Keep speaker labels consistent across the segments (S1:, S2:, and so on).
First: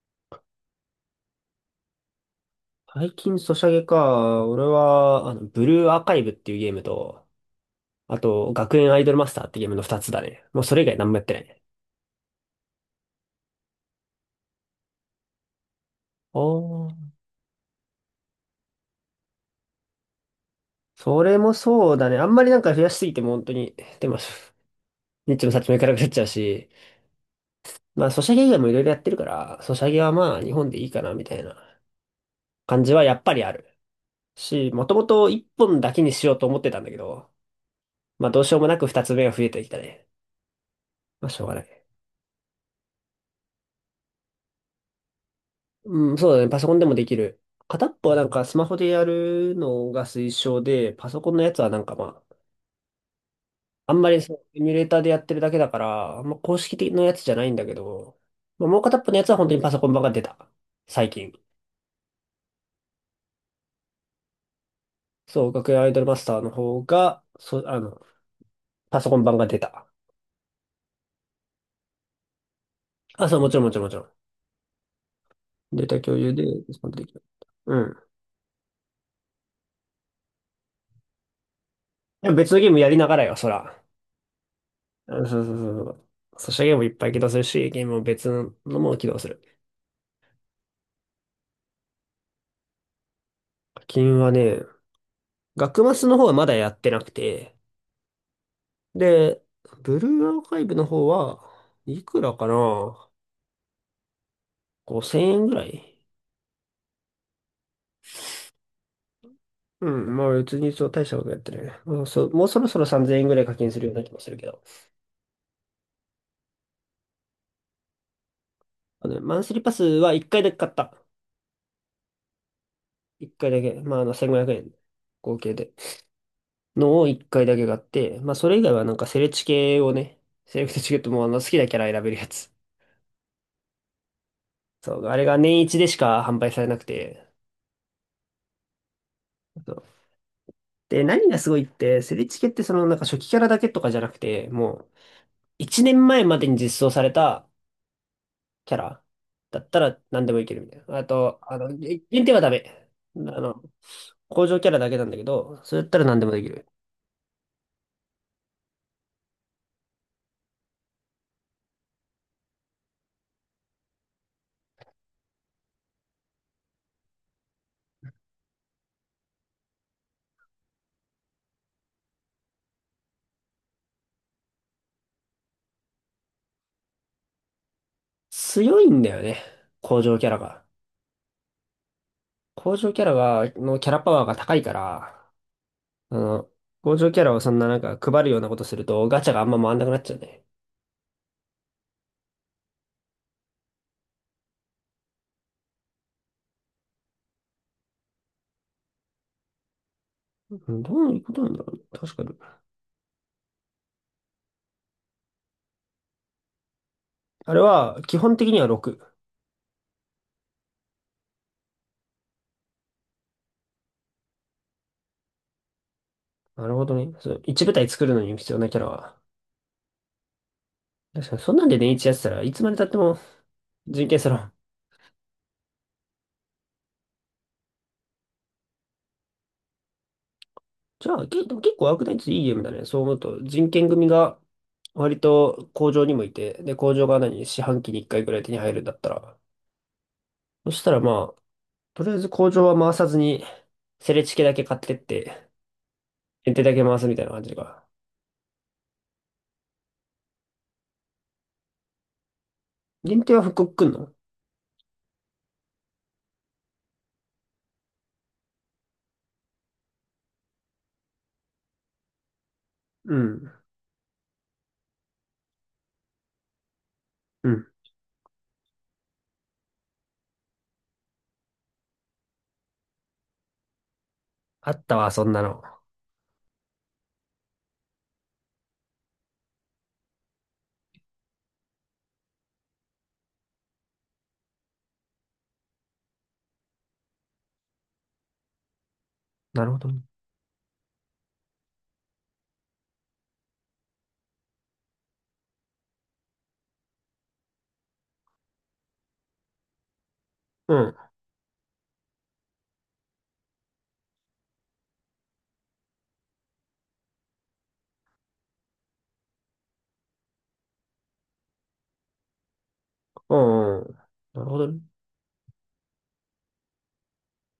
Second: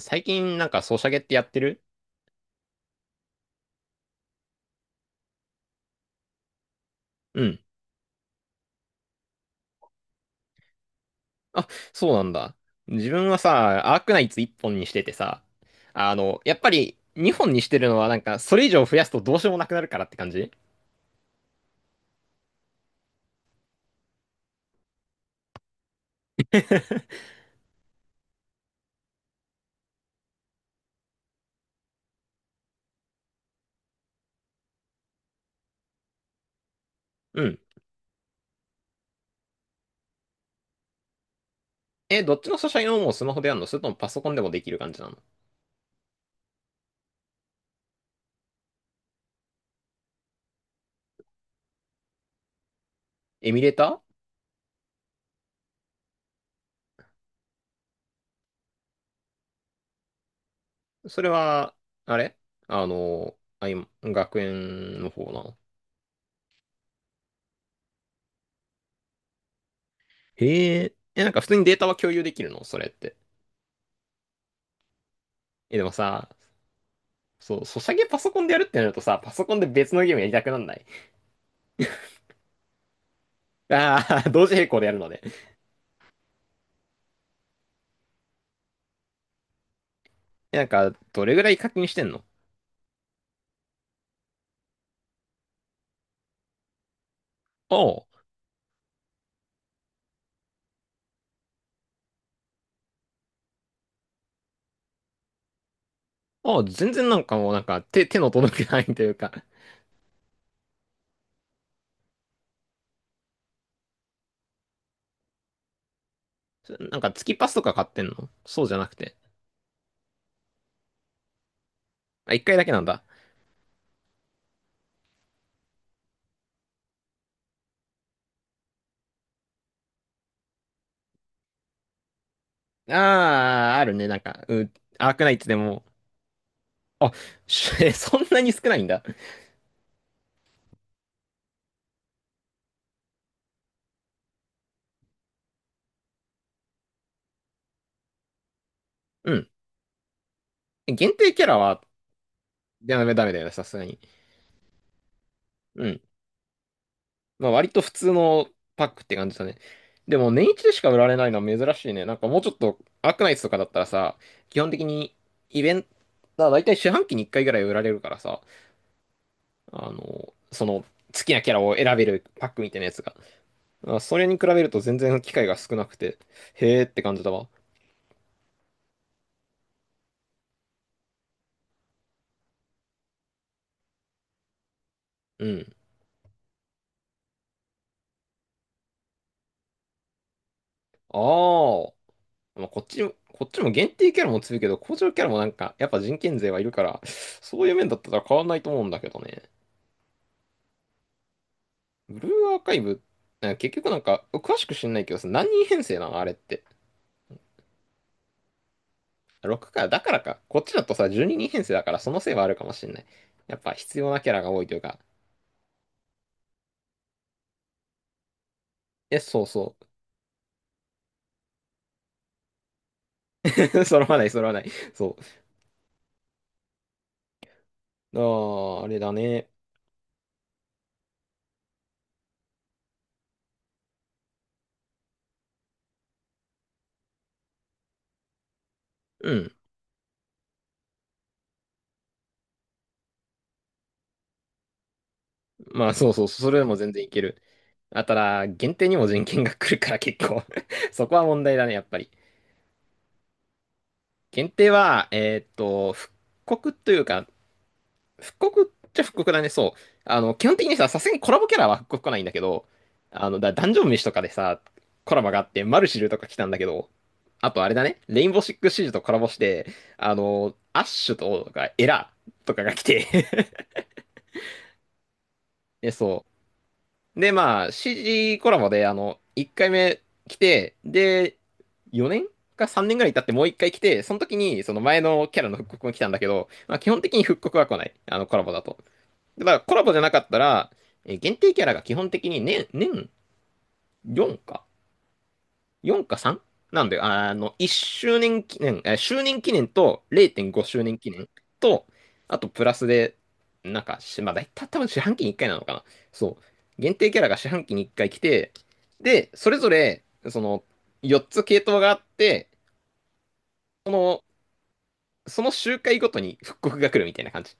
S1: 最近なんかソシャゲってやってる？
S2: 最近ソシャゲか。俺は、あの、ブルーアーカイブっていうゲームと、
S1: うん。
S2: あと、学園アイドルマスターってゲームの二つだね。もうそれ以外何もやってないね。
S1: あ、そうなんだ。自分はさ、アークナイツ1本にしててさ、やっぱ
S2: お
S1: り
S2: ー。
S1: 2本にしてるのはなんかそれ以上増やすとどうしようもなくなるからって感じ。
S2: それもそうだね。あんまりなんか増やしすぎても本当に、でも、ニッチもサッチもいかなくなっちゃうし、まあ、ソシャゲ以外もいろいろやってるから、ソシャゲはまあ、日本でいいかな、みたいな感じはやっぱりある。し、もともと一本だけにしようと思ってたんだけど、
S1: うん。
S2: まあ、どうしようもなく二つ目が増えてきたね。まあ、しょうがない。
S1: え、どっちのソシャゲのもうスマホでやるのそれともパソコンでもできる感じなの？
S2: うん、そうだね。パソコンでもできる。片っぽはなんかスマホでやるのが推奨で、パソコンのやつはなんかまあ、
S1: エミュレー
S2: あん
S1: タ
S2: まりそう、エミュレーターでやってるだけだから、あんま公式的なやつじゃないんだけど、まあ、もう片っぽのやつは本当にパソコン版が出た。
S1: ー。
S2: 最
S1: それ
S2: 近。
S1: は、あれ、あの、あ、今、学園の方な
S2: そう、
S1: の？
S2: 学園アイドルマスターの方が、そう、あの、パソコン版が出た。
S1: へえ。え、なんか普通にデータは共有できるのそれって？
S2: あ、そう、もちろんもちろんもちろん。
S1: え、で
S2: デー
S1: も
S2: タ共
S1: さ、
S2: 有で、そこでできる。
S1: そう、
S2: う
S1: ソシャ
S2: ん。
S1: ゲパソコンでやるってなるとさ、パソコンで別のゲームやりたくなんない？
S2: でも別のゲームやりながらよ、そら。
S1: ああ、同時並行でやるので。
S2: うん、そうそうそうそう。ソシャゲもいっぱい起動するし、ゲームも別のも起動する。
S1: え、なんか、どれぐらい課金してんの？
S2: 課金はね、学マスの方はまだやってなくて、
S1: あ
S2: で、ブルーアーカイブの方はいくらかな、 5000 円ぐらい。
S1: あ、ああ、全然なんか、もうなんか、手の届くないというか、
S2: うん、まあ別にそう大したことやってないね。もうそろそろ3000円ぐらい課金するような気もするけど。
S1: なんか月パスとか買ってんの？そうじゃなく
S2: あの
S1: て。
S2: ね、マンスリーパスは1回だけ買った。
S1: あ、一回だけなんだ。
S2: 1回だけ。まああの1500円合計で。のを1回だけ買って、まあそれ以外はなんかセレチケをね、セレクトチケットもあの好きなキャラ選べるやつ。
S1: ああ、あるね。なんか、うん、
S2: そう、
S1: アー
S2: あ
S1: ク
S2: れ
S1: ナイ
S2: が
S1: ツで
S2: 年一
S1: も。
S2: でしか販売されなく
S1: あ、
S2: て、
S1: そんなに少ないんだ。
S2: そうで、何がすごいって、セリチケってそのなんか初期キャラだけとかじゃなくて、もう1年前までに実装されたキャラ
S1: うん。
S2: だったら何でもいけるみたいな。あ
S1: 限定
S2: と、
S1: キャラ
S2: あの、
S1: は、
S2: 限定はダメ。あ
S1: ダメだよね
S2: の、
S1: さすがに。
S2: 工場キャラだけなんだけど、それ
S1: う
S2: だった
S1: ん。
S2: ら何でもできる。
S1: まあ割と普通のパックって感じだね。でも年一でしか売られないのは珍しいね。なんかもうちょっとアークナイツとかだったらさ、基本的にイベント、だいたい四半期に1回ぐらい売られるからさ、その好きなキャラを選べるパックみたいなやつが。あ、それに比べると全然機会が少なくて、へーって感じだわ。
S2: 強いんだよね、工場キャラが。工場キャラが、のキャラパワーが高いから、
S1: うん。
S2: あの、工場キャラをそんななんか配るようなことするとガチャがあんま回んなくなっちゃうね。
S1: あーまあ、こっちも限定キャラも強いけど、工場キャラもなんか、やっぱ人権税はいるから、そういう面だったら変わんないと思うんだけどね。
S2: うん、どういうことなんだろうね。確
S1: ブ
S2: か
S1: ルー
S2: に。
S1: アーカイブ、なんか結局なんか、詳しく知んないけどさ、何人編成なのあれって？
S2: あれは基本的には6。
S1: 6か、だからか。こっちだとさ、12人編成だから、そのせいはあるかもしんない。やっぱ必要なキャラが多いというか。
S2: なるほどね。そう、一部隊作るのに必要なキャラ
S1: え、
S2: は。
S1: そうそ
S2: 確かに、そんなんで年一やってたらいつまで経っても
S1: う。揃
S2: 人
S1: わ
S2: 権
S1: な
S2: さ
S1: い、揃わ
S2: ら。
S1: ない。そう。ああ、あれだね。
S2: じゃあ、でも結構アークナイツいいゲームだね。そう思うと、人権組が割と工場にもいて、で、工場が何、四半期に一回ぐらい手に入るんだった
S1: う
S2: ら。
S1: ん。
S2: そしたらまあ、とりあえず工場は回さずに、セレチケだけ買ってって、
S1: まあ、そうそう、そ
S2: 限
S1: れ
S2: 定
S1: で
S2: だ
S1: も
S2: け
S1: 全
S2: 回
S1: 然
S2: す
S1: い
S2: み
S1: け
S2: たいな
S1: る。
S2: 感じか。
S1: あ、ただ、限定にも人権が来るから結構 そこは問題だね、やっぱり。
S2: 限定は復刻くんの。
S1: 限定は、復刻というか、復刻っちゃ復刻だね、そう。基本的にさ、さすがにコラボキャラは復刻来ないんだけど、
S2: うん。
S1: ダンジョン飯とかでさ、コラボがあって、マルシルとか来たんだけど、あ
S2: う
S1: と
S2: ん。
S1: あれだね、レインボーシックスシージとコラボして、アッシュとか、エラとかが来て
S2: あったわ、そんなの。
S1: で、そう。で、まあ、CG コラボで、1回目来て、で、4年か3年ぐらい経ってもう1回来て、その時に、その前のキャラの復刻も来たんだけど、まあ、基本的に復刻は来ない。コラボだと。だから
S2: なる
S1: コ
S2: ほ
S1: ラ
S2: ど
S1: ボじゃ
S2: ね。
S1: なかったら、限定キャラが基本的に年4か ?4 か 3? なんで、1周年記念、周年記念と0.5
S2: う
S1: 周
S2: ん。
S1: 年記念と、あとプラスで、なんか、まあ、大体多分四半期に1回なのかな。そう。限定キャラが四半期に1回来て、で、それぞれ、その、4つ系統があって、
S2: うん、う
S1: そ
S2: ん。
S1: の、
S2: なるほどね。
S1: その周回ごとに復刻が来るみたいな感じ。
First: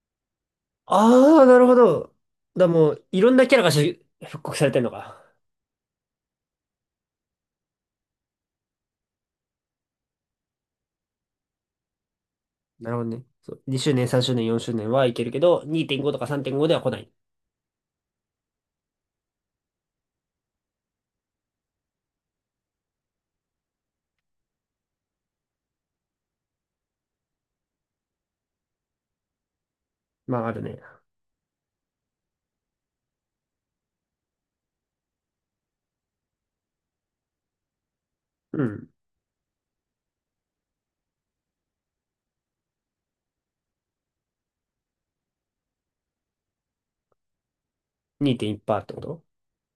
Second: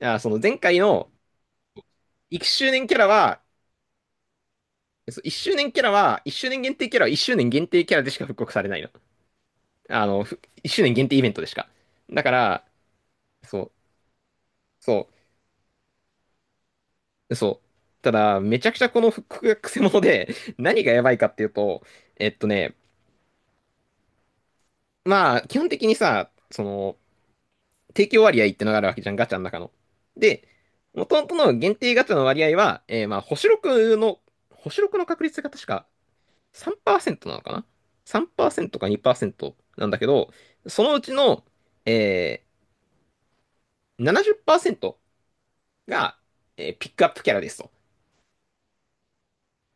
S1: あ、その前回の
S2: ああ、なるほど。
S1: 1
S2: だ、
S1: 周年
S2: も
S1: キャ
S2: う、
S1: ラ
S2: いろん
S1: は、
S2: なキャラがし復刻されてんのか。
S1: そう、1周年限定キャラは1周年限定キャラでしか復刻されないの。1周年限定イベントでしか。だから、
S2: なるほどね。そ
S1: そ
S2: う。
S1: う、
S2: 2周年、3周年、4周年は
S1: そ
S2: いけるけど、2.5とか3.5では来ない。
S1: う、そう。ただ、めちゃくちゃこの 復刻がクセモノで、何がやばいかっていうと、えっとね、まあ、基本的にさ、その、提供割合ってのがあるわけじゃん、ガチャの中の。
S2: ま
S1: で、
S2: あ、あるね。
S1: 元々の限定ガチャの割合は、まあ、星6の確率が確か3%なのかな
S2: う
S1: ?3% か
S2: ん。
S1: 2%なんだけど、そのうちの、えー、70%が、ピックアップキャラですと。
S2: 2.1%ってこと、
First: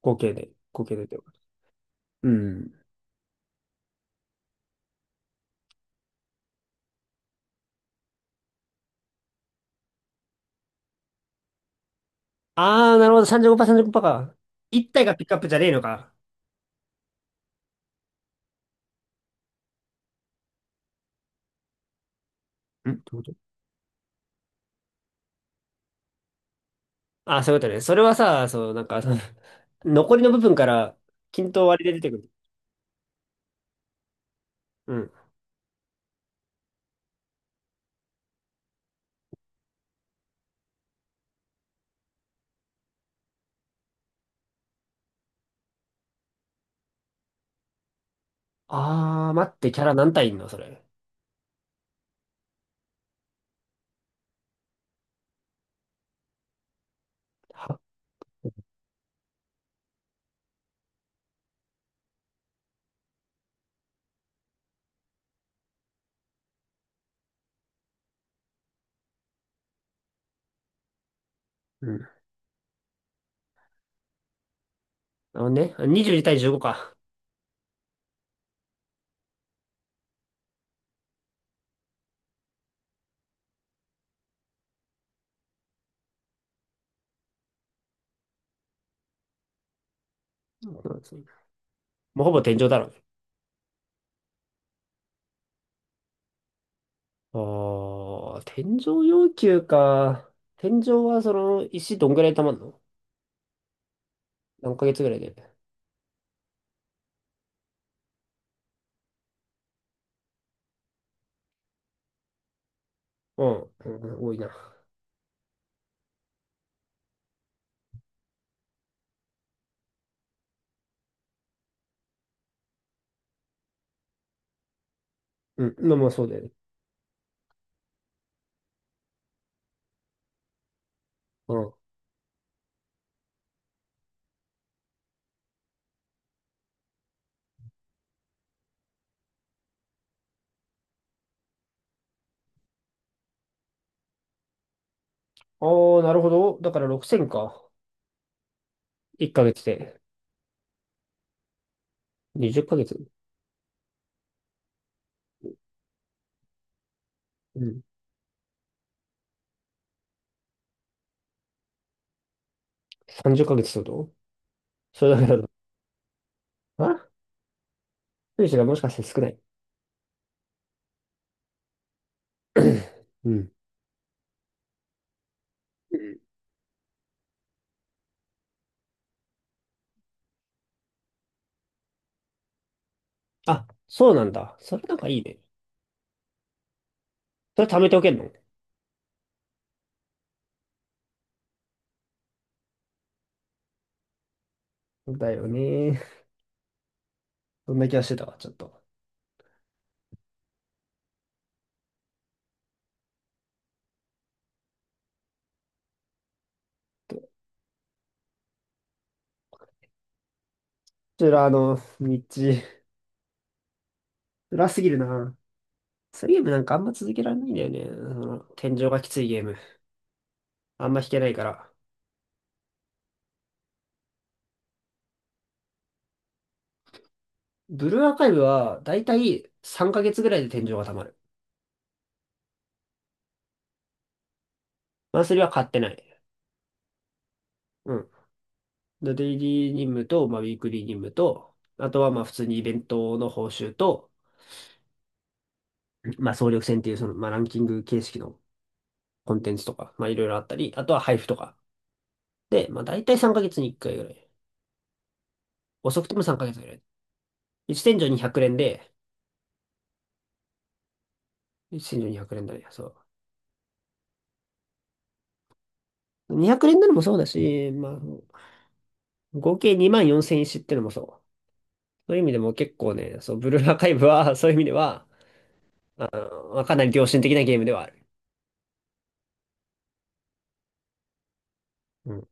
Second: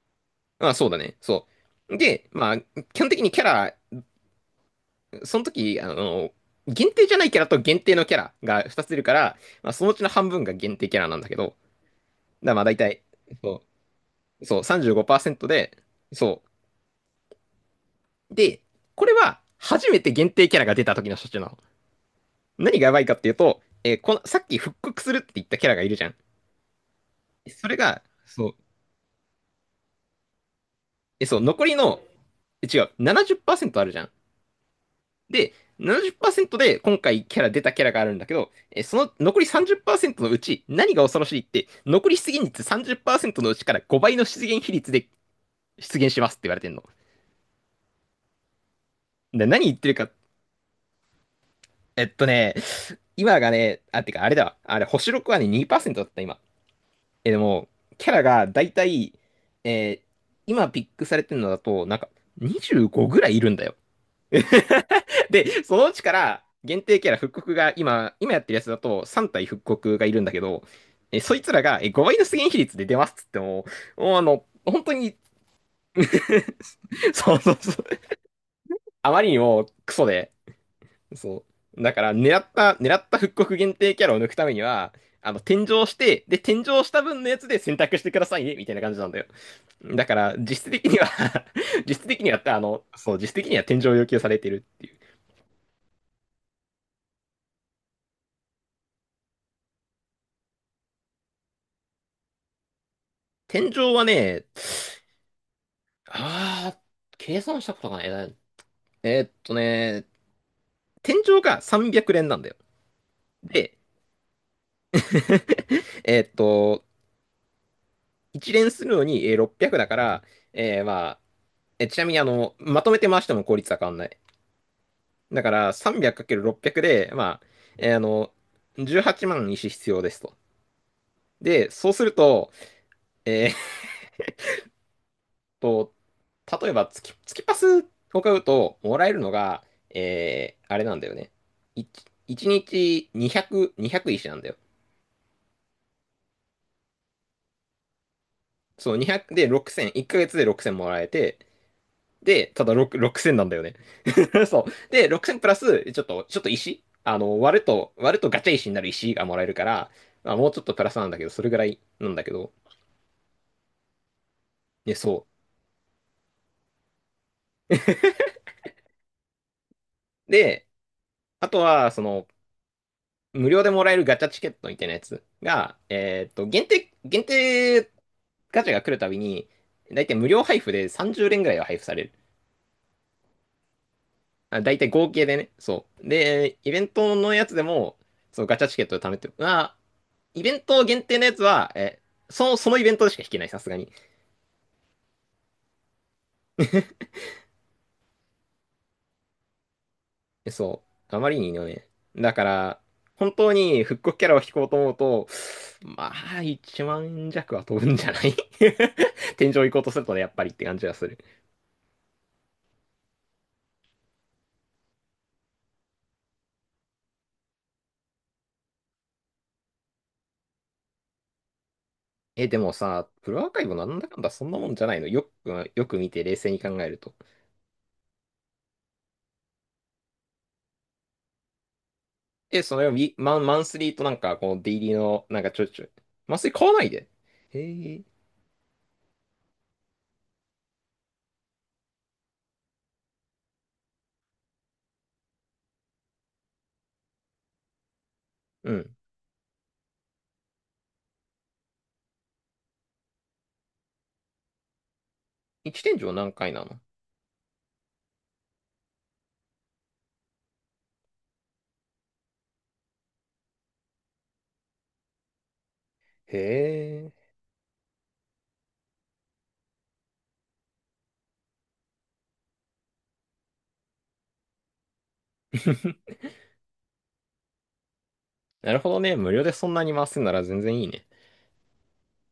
S2: 合計で。
S1: まあ
S2: 合
S1: そう
S2: 計
S1: だ
S2: でっ
S1: ね、
S2: てこと。
S1: そう。で、
S2: う
S1: まあ、
S2: ん。
S1: 基本的にキャラ、その時、限定じゃないキャラと限定のキャラが2つ出るから、まあそのうちの半分が限定キャラなんだけど、だからまあ大
S2: ああ、
S1: 体、
S2: なるほど。
S1: そ
S2: 35%、35%か。
S1: う、そう、
S2: 1体がピックアッ
S1: 35%
S2: プじゃねえの
S1: で、
S2: か。
S1: そう。で、これは初めて限定キャラが出た時の処置なの。何がやば
S2: ん、
S1: いか
S2: どう
S1: っ
S2: いうこ
S1: てい
S2: と。
S1: うと、この、さっき復刻するって言ったキャラがいるじゃん。
S2: ああー、そういうこ
S1: そ
S2: と
S1: れ
S2: ね。そ
S1: が、
S2: れは
S1: そ
S2: さ、
S1: う、
S2: そう、なんか、その 残りの部分から、
S1: え、そう、
S2: 均
S1: 残
S2: 等
S1: り
S2: 割り
S1: の、
S2: で出てくる。
S1: え、違う、70%あるじゃん。
S2: うん。
S1: で、70%で今回キャラ出たキャラがあるんだけど、その残り30%のうち何が恐ろしいって、残り出現率30%のうちから5倍の出現比率で出現しますって言われてんの。
S2: ああ、
S1: で、
S2: 待っ
S1: 何
S2: て、
S1: 言っ
S2: キャ
S1: てる
S2: ラ
S1: か、
S2: 何体いんのそれ。
S1: えっとね、今がね、あ、てかあれだわ。あれ、星6はね、2%だった今。え、でも、
S2: は、
S1: キャラがだいたい、えー今ピックされてるのだと、なんか25ぐらいいるんだよ。で、そのうちから限定キャラ復刻が今やってるやつだと3体復刻がいるんだけど、そいつらが
S2: うん。なる
S1: 5倍の出現比率で出ますっつっても、もうあの、本当に、
S2: ほどね。22対15か。
S1: そうそうそう、あまりにもクソで、そう。だから狙った復刻限定キャラを抜くためには、転生して、で、転生した分のやつで選択してくださいね、みたいな感じなんだよ。だから、実質
S2: そ
S1: 的
S2: うな
S1: に
S2: んで
S1: は
S2: すね。
S1: 実質的
S2: もう
S1: に
S2: ほ
S1: は、
S2: ぼ天井だろうね。
S1: そう、実質的には天井を要求されてるっていう。
S2: ああ、天井要求か。天井はその石どんぐらい溜まるの、
S1: 天井はね、
S2: 何ヶ月ぐらいで。
S1: あー計算したことがないな。えーっとね、天井が300連なんだよ。
S2: うん、
S1: で、
S2: うんうん多いな。
S1: えーっと、1連するのに600だから、えーまあ、ちなみにまとめて回しても効率は変わんない。だか
S2: う
S1: ら
S2: ん、まあまあそうだよね。
S1: 300×600 で、まあ、えーあの、18万石必要ですと。
S2: う
S1: で、
S2: ん。
S1: そうすると、えと、例えば月パスを買うと、もらえるのが、あれなんだよね。1、一日200、2石なんだよ。
S2: ああ、なるほど。だから6000か。
S1: そう、
S2: 1
S1: 200で
S2: ヶ月
S1: 6000、
S2: で。
S1: 1ヶ月で6000もらえて、で、
S2: 20
S1: ただ
S2: ヶ
S1: 6、
S2: 月。
S1: 6000なんだよね。そう。で、6000プラス、ちょっと石、
S2: うん。
S1: 割るとガチャ石になる石がもらえるから、まあ、もうちょっとプラスなんだけど、それぐらいなんだけど。
S2: 30ヶ月っかげつってこと、
S1: で、
S2: それだけ
S1: そ
S2: だと。あ、選手がもしかして少ない。
S1: う。で、あとは、その、
S2: う
S1: 無
S2: ん。
S1: 料でもらえるガチャチケットみたいなやつが、
S2: うん、
S1: 限定ガチャが来るたびに、大体無料配布で30連ぐらいは配布される。
S2: あ、そうなんだ。
S1: あ、
S2: そ
S1: 大
S2: れ
S1: 体
S2: なんか
S1: 合
S2: いい
S1: 計で
S2: ね。
S1: ね、そう。で、イベントのやつで
S2: それ貯め
S1: も、
S2: ておけんの。
S1: そう、ガチャチケットで貯めて、まあ、イベント限定のやつは、え、その、そのイベントでしか引けない、さすがに。
S2: だよね。そんな気がしてたわ、ちょっと。
S1: そう。あまりにいいのね。だから、本当に復刻キャラを引こうと思うと、まあ、一
S2: こ
S1: 万弱は飛ぶんじゃない？ 天井行こうとするとね、やっぱりって感じがする。
S2: ちら、あの、道、辛すぎるな。そリゲームなんかあんま続けられないんだよね。その、天井がきついゲーム。あんま弾けないから。
S1: え、でもさ、プロアーカイブなんだかんだそんなもんじゃないの？よく見て冷静に考えると。
S2: ブルーアーカイブは、だいたい3ヶ月ぐらいで天井が溜まる。
S1: え、そのウィマン、マンスリーとなんか、このデイリー
S2: マン
S1: の、
S2: ス
S1: な
S2: リ
S1: ん
S2: ーは
S1: かちょ
S2: 買っ
S1: いち
S2: て
S1: ょい。
S2: ない。
S1: マンスリー買わないで。へ
S2: う
S1: え。
S2: ん。でデイリー任務と、まあ、ウィークリー任務と、あとはまあ普通にイベントの報酬と、まあ総力戦っていうその、まあ、ランキング形式の
S1: うん。
S2: コンテンツとか、まあいろいろあったり、あとは配布とか。で、まあ大体3ヶ月に1回ぐらい。
S1: 一
S2: 遅
S1: 天
S2: く
S1: 井
S2: ても
S1: 何
S2: 3
S1: 回
S2: ヶ月
S1: な
S2: ぐら
S1: の？
S2: い。1天井に100連で、1天井に100連だね。そう。
S1: へ
S2: 200連ドルも
S1: え。
S2: そうだし、まあ、合計2万4000石ってのもそう。そういう意味でも結構ね、そう、ブルーアーカイブは、そういう意味では、あ のまあ、かなり良心的なゲームではある。
S1: なるほどね。無料でそんなに回すんなら全然いいね。
S2: うん